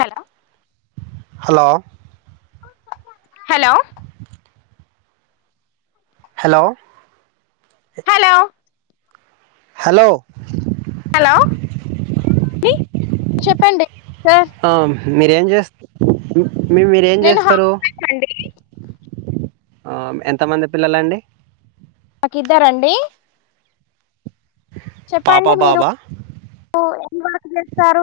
Hello hello hello hello hello hello hello చెప్పండి sir ఆ మీరేం చేస్త మీ మీరేమ్ నేను హ చేస్తరు చెప్పండి ఆ ఎంతమంది పిల్లలండి నాకిద్దరండి పాప చెప్పండి మీరు బాబా వర్క్ చేస్తారు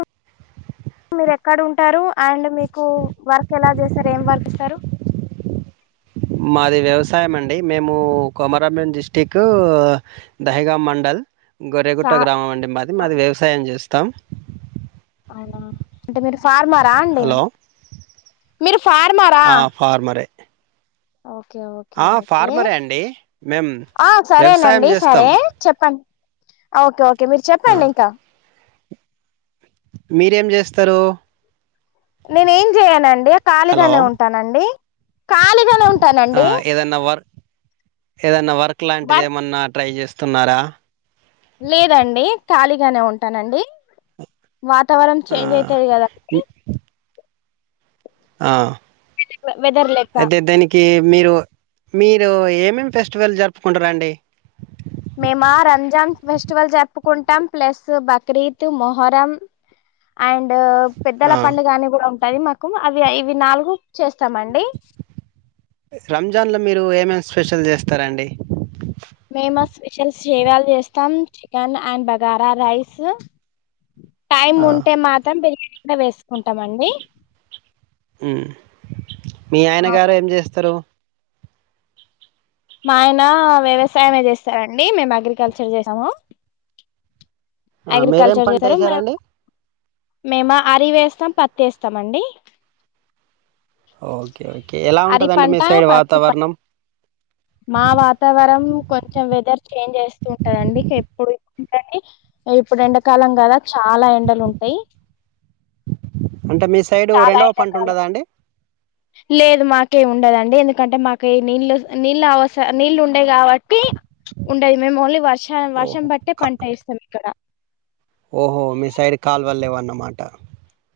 మీరు ఎక్కడ ఉంటారు అండ్ మీకు వర్క్ ఎలా చేస్తారు ఏం వర్క్ ఇస్తరు మాది వ్యవసాయం అండి మేము కొమరంభీమ్ డిస్టిక్ దహేగాం మండల్ సా గొరెగుట్ట గ్రామం అండి మాది మాది వ్యవసాయం జెస్ తం అంటే మీరు ఫార్మర్ రాండి హలో మీరు ఫార్మారా ఆ ఫార్మరే ఒకే ఒకే ఆ ఒకే ఫార్మరే అండి మేం ఆ వ్యవసాయం సరేనండి చేస్తాం సరే చెప్పండి ఓకే ఓకే ఇక మీరు ఆ చెప్పండి ఇంక మీరేం చేస్తరు నేను ఏం చేయనండి హలో ఖాళీగానే ఉంటానండి ఖాళీగానే ఆ ఉంటానండి ఏదన్నా వర్క్ వర్ తున్నర లేదండి ఖాళీగానే ఉంటానండి వాతావరం ఆ చేంజ్ అయితది కదండి ఆ వె వెదర్లెక్క మీరు-మీరు ఏమేమి ఫెస్టివల్ జరుపుకుంటరండి మేమా రంజాన్ ఫెస్టివల్ జరుపుకుంటం ప్లస్ బక్రీద్ మొహరం అండ్ పెద్దల ఆ పండుగ గాని కూడా అవి మాకు అవి ఇవి నాలుగు చేస్తామండి రంజాన్లో మీరు ఏమేమి స్పెషల్ చేస్తారాండి మేము స్పెషల్ సేవలు చేస్తాం chicken and bagara rice time ఆ ఉంటే మాత్రం పెరిగి ఇక్కడ వేసుకుంటామండి ఉ మీ ఆయన గారు అవును, ఏం చేస్తారు మా ఆయన వ్యవసాయే చేస్తారండి మేము అగ్రికల్చర్ చేసాము మీరేం అగ్రికల్చర్ పంట చేస్తారు మే చేసారంండి మేము అరివేస్తాం పత్తి వేస్తామ అండి ఓకే ఓకే ఎలా ఉంటందండి మీ పంట సైడ్ పత్తి పంట వాతావరణం మా వాతావరణం కొంచెం వెదర్ చేంజ్ వస్త ఉంటదండి ఎప్పుడుంటడి ఇప్పుడు ఎండాకాలం కదా చాలా ఎండలు ఉంటాయి అంటే మీ సైడ్ చాలా రెండవ పంట ఎండాకాలం ఉంటదా అండి లేదు మాకే ఉండదండి ఎందుకంటే మాక నీళ్లు నీళ్ళు అవసర నీళ్ళు ఉండేవి కాబట్టి టీ చెప్పి ఉండది మేము ఓన్లీ వర్ష వర్షం ఓహో బట్టే కా పంట ఇస్తాం ఇక్కడ ఓహో మీ సైడ్ కాల్ వాల్లేవా అన్నమాట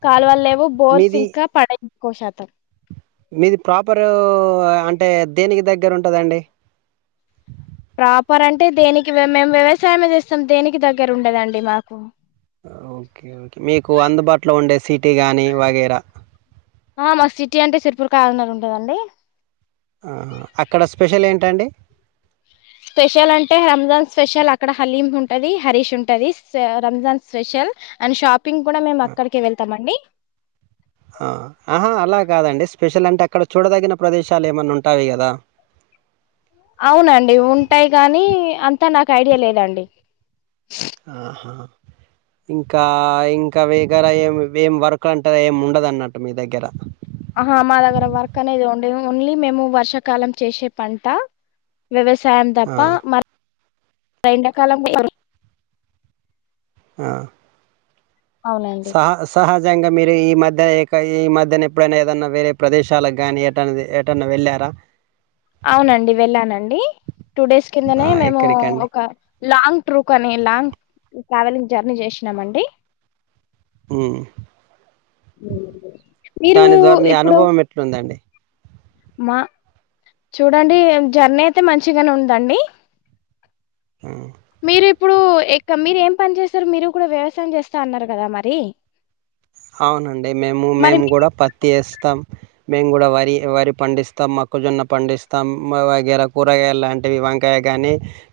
కాలు వల్ళ లేవు బోర్స్ ఇంక పడ కోషాతర్ మీది ప్రాపరు అంటే దేనికి దగ్గర ఉంటదండి ప్రాపర్ అంటే దేనికి మేము వ్యవసాయే చేస్తాం దేనికి దగ్గర ఉండదండి మాకు ఒకే ఒకే మీకు అందుబాటులో ఉండే సిటీ కాగానీ వగైరా టీ అంటే చిరుపూర్ కార్నర్ ఉంటదండి అక్కడ స్పెషల్ ఏంటండి స్పెషల్ అంటే రంజాన్ స్పెషల్ అక్కడ హలీం ఉంటది హరీష్ ఉంటది Ramzan special and shop pink కూడ మేము అక్కడికే వెళ్తామండి ఆహా అలా కాదండి స్పెషల్ అంటే అక్కడ చూడదగిన ప్రదేశాలు ఏమన్నా ఉంటాయి కదా అవునండి ఉంటాయి కాగానీ అంతా నాకు ఐడియా లేదండి ఆహా ఇంకా ఇంకా వగర ఏం ఏం వర్క్లు అంటారు ఏం ఉండదు అన్నట్టు మీ దగ్గర ఆహా మా దగ్గర వర్క్ అనేది ఉండేది ఓన్లీ మేము వర్షాకాలం చేసే పంట వ్యవస్ ఆ! చ్చాందప్ప మరి ఆ ఎండాకాలం [unintelligible] ఆ అవునండి సా సహాజాంగా మీరు ఈ మధ్య ఎక్క ఈ మధ్యన ఎప్పుడైనా ఏదన్నా వేరే ప్రదేశాలకుగ్గాని ఏట ఏటన్నా వెళ్ళారా. అవునండి వెళ్ళానండి టూ డేస్ ఆ! కిందనే మేము ఎక్కడికండి? ఒక లాంగ్ ట్రూ కని లాంగ్ ట్రావెలింగ్ జర్నీ చేసినామండి మ్మ్ మీరు దాని ద్వారా మీ ఇప్పుడు అనుభవం ఎట్లుందండి మా చూడండి జర్నీ అయితే మంచిగానే ఉందండి హ్మ్. మీరు ఇప్పుడు ఎ కా మీరు ఏం పని చేస్తారు, మీరు కూడా వ్యవసాయం చేస్తా అన్నారు కదా మరి, అవునండి మేము మరి మేము మీ కూడా పత్తి వేస్ త్తం మేము కూడా వరి వరి పండిస్తాం, మొక్కజొన్న పండిస్తాం మ వగైర కూరగాయలాంటివి వంకాయ గానీ,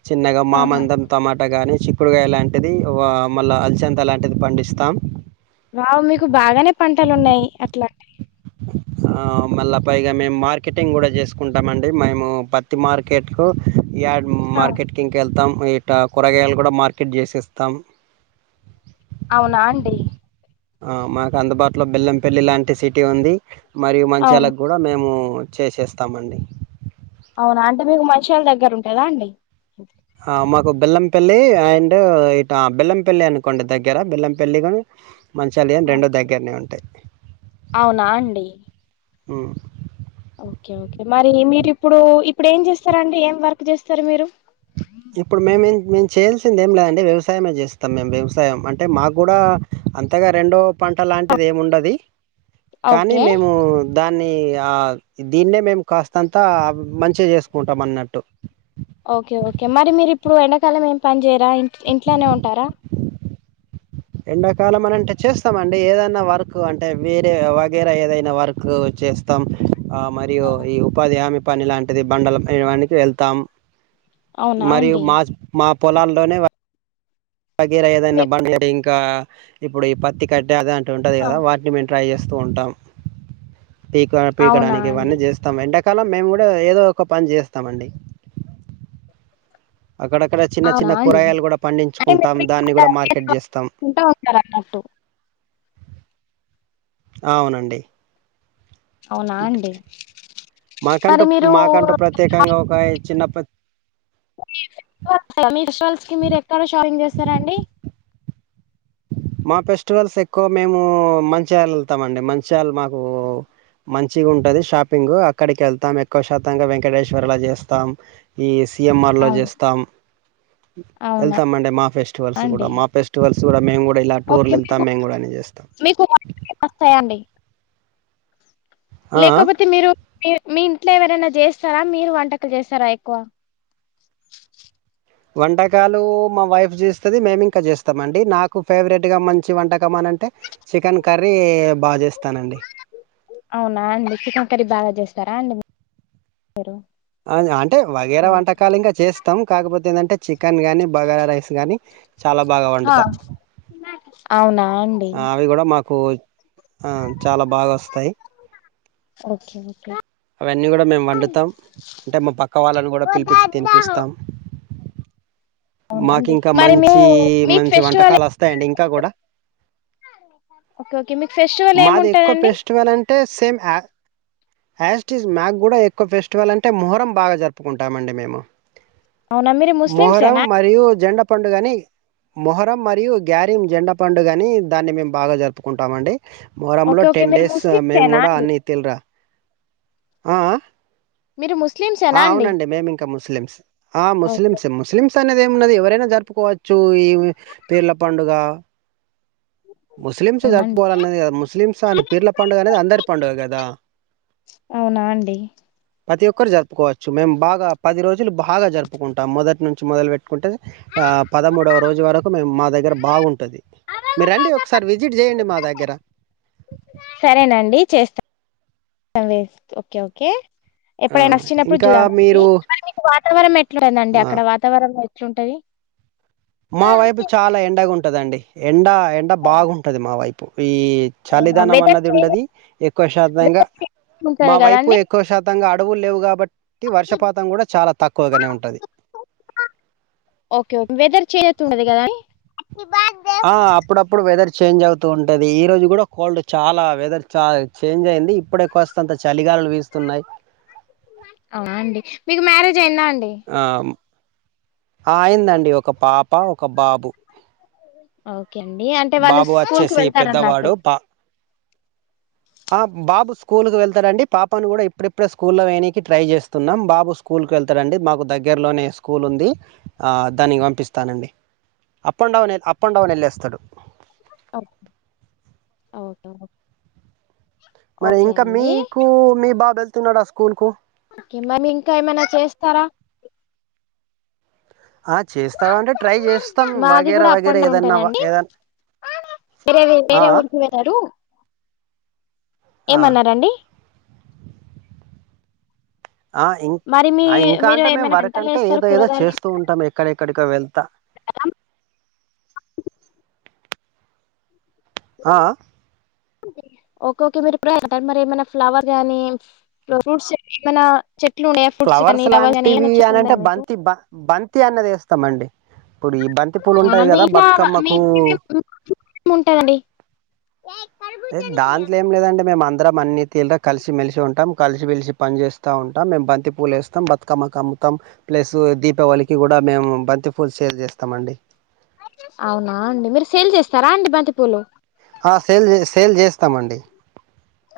చిన్నగా ఆహా! మామందం టమాటా గాని చి క్కుడుగాయలాంటిది వా మళ్ళీ అల్చంద లాంటిది పండిస్తాం వావ్ మీకు బాగానే పంటలు ఉన్నాయి అట్లా ఆ మళ్ళా పైగా మేము మార్కెటింగ్ కూడా చేసుకుంటమండి మేము పత్తి మార్కెట్లు యాడ్ ఆ! మార్కెట్కింక్ కెల్ కెల్తం ఇట్ట కూరగాయలు కూడా మార్కెట్ చేసేస్తాం అవునా అండి ఆ మాకు అందుబాటులో బెల్లంపల్లి లాంటి సిటీ టి ఉంది మరియు అవును మంచ్యాలకు కూడా మేము చేసేస్తామండి అవునా అంటే మీకు మంచ్యాల దగ్గర ఉంటాదా అండి ఆ మాకు బెల్లంపల్లి అండ్ ఇట బెల్లంపల్లి అనుకోండి దగ్గర బెల్లంపల్లి కాని మంచ్యాల అవి ఆ! రెండూ దగ్గరనే ఉంటాయి అవునా అండి ఆ మరి మీరు ఇప్పుడు ఇప్పుడు ఏం చేస్తార అండి ఏం వర్క్ చేస్తారు మీరు ఇప్పుడు మేము ఏం మేం చేల్ వచ్చింది ఏం లేఅండి వ్యవసాయమే చేస్తాం మేము వ్యవసాయం అంటే మాకు గూడా అంతగా రెండో పంట లాంటిది ఏముండది. కానీ ఓకే మేము దాన్ని ఆ దీన్నే మేము కాస్తంతా మంచిగా చేసుకుంటాం అన్నట్టు ఓకే ఓకే మరి మీరు ఇప్పుడు ఎండాకాలం ఏం పని చేయరా ఇ ఇంట్లోనే ఉంటారా ఎండాకాలం అని అంటే చేస్తామ అండి ఏదన్నా వర్క్ అంటే వేరే వగైరా ఏదైనా వర్క్ చేస్తాం ఆ మరియు ఈ ఉపాధి హామీ పని లాంటిది బండలపని వానికి వెళ్తాం అవునా మరి అండి మా మా పొలాల్లోనే వగైర ఏదై [unintelligible] మీ నా బ ఇంకా ఇప్పుడు ఈ పత్తి కట్టేదం ఉంటది ఆ! కదా వాటిని మేం ట్రై చేస్తా తూ ఉంటాం పీక అవునా పీకడానికి అండి ఇవన్నీ చేస్తాం అంటే కాలం మేము కూడా ఏదో ఒక పని చేస్తామండి అక్కడక్కడ చిన్న అవునా చిన్న అండి కూరగాయలు కూడా అంటే పండించుకుంటాం మీరు దాన్ని ఇంకా కూడా మార్కెట్ చేస్తాం కుంటా ఉంటారు అన్నట్టు అవునండి అవునా అండి మరి మాకంటూ మీరు మాకంటూ ప్రత్యేకంగా ఒక చిన్నప్ప మీ ఫెస్టివల్స్ కి మీరు ఎక్కడ షాపింగ్ చేస్తారండి మా ఫెస్టివల్స్ ఎక్కువ మేము మంచ్యాల వెళ్తాం అండి మంచ్యాల మాకు మంచిగా ఉంటది షాపింగ్ అక్కడికి వెళ్తాం ఎక్కువ శాతంగా వెంకటేశ్వర్లా చేస్తాం ఈ సి ఎం ఆర్లో అవును చేస్తాం అవునా వెళ్తామ అండి మా ఫెస్టివల్స్ కూడా అండి మా ఫెస్టివల్స్ మేము కూడా ఇలా టూర్లు ఓకే వెళ్తాం మీకు మేము కూడా అని చేస్తాం మీకు వస్తాయండి ఆ లేకపోతే మీరు మీ మీ ఇంట్లో ఎవరైనా చేస్తారా మీరు వంటకాలు చేస్తారా ఎక్కువ వంటకాలు మా వైఫ్ చేస్తది. మేము ఇంకా చేస్తాం అండి నాకు ఫేవరెట్గా మంచి వంటకం అని అంటే చికెన్ కర్రీ బాగా చేస్తానండి అవునా అండి చికన్ కర్రీ బాగా చేస్ చేస్తరా అండి అంటే వగేర ఓకే. వంటకాలు ఇంకా చేస్తాం కాకపోతే ఏంటంటే చికెన్ కానీ బగార రైస్ గానీ చాలా బాగా హా వండుతా అవునా అండి అవి గూడ మాక్ పోఆ చాలా బాగా వస్తాయ్ ఓకే ఓకే అవన్నీ కూడా మేము వండుతాం అంటే మా పక్క వాళ్ళని కూడా పిలిపిచ్చి తినిపిస్తాం మాకు అవునండి ఇంకా మరి మీరు మంచీ మీకు మంచి ఫెస్టివల్ వంటకాలు వస్తాయండి ఇంకా కూడా ఓకే ఓకే మీకు ఫెస్టివల్ మాది ఎక్కువ ఏముంటదండి ఫెస్టివల్ అంటే సేమ్ స్స్ మ్యాక్ కూడా ఎక్కువ ఫెస్టివల్ అంటే మొహరం బాగా జరుపుకుంటామ అండి మేము అవునా మీరు మొహరం ముస్లిమ్సేనా? మరియు జండ పండుగని మొహరం మరియు గ్యారిం జెండ పండుగని దాన్ని మేము బాగా జరుపుకుంటమండి మొరంలో ఓకే ఓకే టెన్ మీరు డేస్ మేము ముస్లిమ్సేనా కూడా అండి? అన్ని తలిరా ఆ మీరు ఆ ముస్లిమ్సేనా అండి? అవునండి మేమి ఇంకా ముస్లిమ్స్ ఆ ఓకే ముస్లిమ్స్ ముస్లిమ్స్ అనేది ద ఏన్నది ఎవరైనా జరుపుకోవచ్చు ఈ పేర్ల పండుగ ముస్లిమ్స్ అవునా అండి. జరుపుకోవాలనేది క ముస్లిమ్స్ అని పిర్ల పండుగ అనేది అందరి పండుగ కదా అవునా అండి ప్రతి ఒక్కరు జరుపుకోవచ్చు మేము బాగా పది రోజులు బాగా జరుపుకుంటాం మొదటి నుంచి మొదలు పెట్టుకుంటే పదమూడవ రోజు వరకు మేము మా దగ్గర దగ్గర బాగుంటుంది మీరుండి ఒకసారి విజిట్ చేయండి మా దగ్గర సరేనండి చేస్తాను ఓకే ఓకే ఆ ఎప్పుడైనా వచ్చినప్పుడు ఇంకా చూద్దామండి మీరు తరి మ ఎట్ందడి ఆ అక్కడ వాతావరణం ఎట్లుంటది మా వైపు చాలా ఎండగా ఉంటంది ఉంటుందండి ఎండ ఎండ బాగుంటుంది మా వైపు ఈ అవునా చలిదానం వెదర్ అన్నది చేంజ్ ఉండది ఎక్కువ శాతంగా వెదర్ చేంజ్ మా ఉంటది వైపు కదండి. ఎక్కువ శాతంగా ఆ అడవు లేవు కాబట్టి ఇ వర్షపాతం కూడా చాలా తక్కువగానే ఉంటది ఉండది కదా ఆ అప్పుడప్పుడు వెదర్ చేంజ్ అవుతూ ఉంటది ఈ రోజు కూడా కోల్డ్ చాలా వెదర్ చ చేంజ్ అయింది ఇప్పుడే కాస్త అంత చలి గాలులు వీస్తున్నాయి అవ్వండి మీకు మ్యారేజ్ చెందా అండి ఆ అయిందండి ఒక పాప ఒక బాబు అవు ఓకే అండి అంటే వాళ్ళు బాబు స్కూల్ కి వచ్చేసి వెళ్తారు అన్నట్టు పెద్దవాడు. పా ఆ బాబు స్కూల్కి వెళ్తాడండి పాపను కూడా ఇప్పుడిప్పుడే స్కూల్లో వేనికి ట్రై చేస్తున్నాం బాబు స్కూల్కి వెళ్తాడుండి మాకు దగ్గరలోనే స్కూల్ ఉంది ఆ దానికి పంపిస్తానండి up and down up and down వెళ్ళేస్తాడు ఓ ఓకే మరి ఓకే ఇంకా అండి మీకు మీ బాబ ఉన్నాడా స్కూలుకు కే మరి ఇంకా ఏమైనా చేస్తారా ఆ చేస్తావాంటే ట్రై చేస్తాం మాది వగైర కూడా అప్ వగేర అండ్ డౌన్ ఏదన్నా ఉంటదండి ఏదన్నా వేరే ఆ వేరే ఆ ఆ! ఏమన్నరాండి ఆ ఇం ఇంకా మీరు అంటే మేము ఏమైనా పంటలు వరకంటే వేస్తారు ఏదో ఏదో కూరగాయలు చేస్తూ ఉంటాము ఎక్కడెక్కడికో వెళ్తా వేస్తారా ఆ ఆ ఓకే ఓకే మీరు ఇప్పుడ అంటారు మరి ఏమైనా ఫ్లవర్ గానీ ఫ్రూట్స్ ఏమైనా చెట్లు ఉన్నాయా ఫ్రూట్స్ కానీ ఫ్లవర్స్ కానీ లాంటివి ఏమైనా చెట్లు అనింటే ఉన్నాయా మీకు బంతి బ బంతి అన్నది ఇస్తామండి అవునా మీ బతుకమ్మకు ఇంట్లో మీ ఉంటాదండి దాంట్లో ఏం లేదండి మేమన్ దరం అన్ని తీర్ల కలిసిమెలిసి ఉంటాం కలిసి మెలిసి పని చేేస్తా ఉంటాం మేము బంతి పూలేస్తాం బతుకమ్మ కమ్ తం ప్లస్ దీపావళికి కూడా మేము బంతి ఫుల్ సేల్ చేస్తామండి అవునా అండి మీరు సేల్ చేస్తారా అండి బంతిపూలు ఆ సేల్ సేల్ చేస్తామండి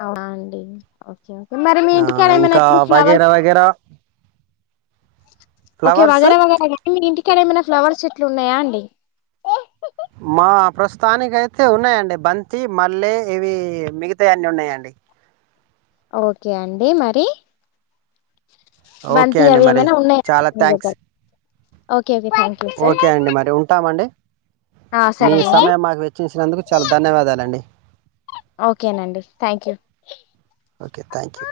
అవునా అండి ఓకే ఓకే మరి మీ ఆ ఇంటికిడ ఏమైనా ఇంకా ఇప్పుడు ఫ్లవర్స్ వగేరా వగేరా ఓకే ఫ్లవర్స్ వగేరా వగేర మీ ఇంటికాడ ఏమన్న ఫ్లవర్ చెట్లు ఉన్నాయా అండి మా ప్రస్తుతానికి అయితే ఉన్నాయండి బంతి, మల్లె, ఇవి మిగతా అన్ని ఉన్నాయండి ఓకే అండి మరి ఓకే బంతి అండి అవి మరి ఏమైనా ఉన్నాయి చాలా మీ థ్యాంక్స్ దగ్గర okay okay thank you sir okay అండి మరి ఉంటామ అండి మీ సరేనండి సమయం మాకు వెచ్చించినందుకు చాలా ధన్యవాదాలండి ఒకే నండి thank you okay thank you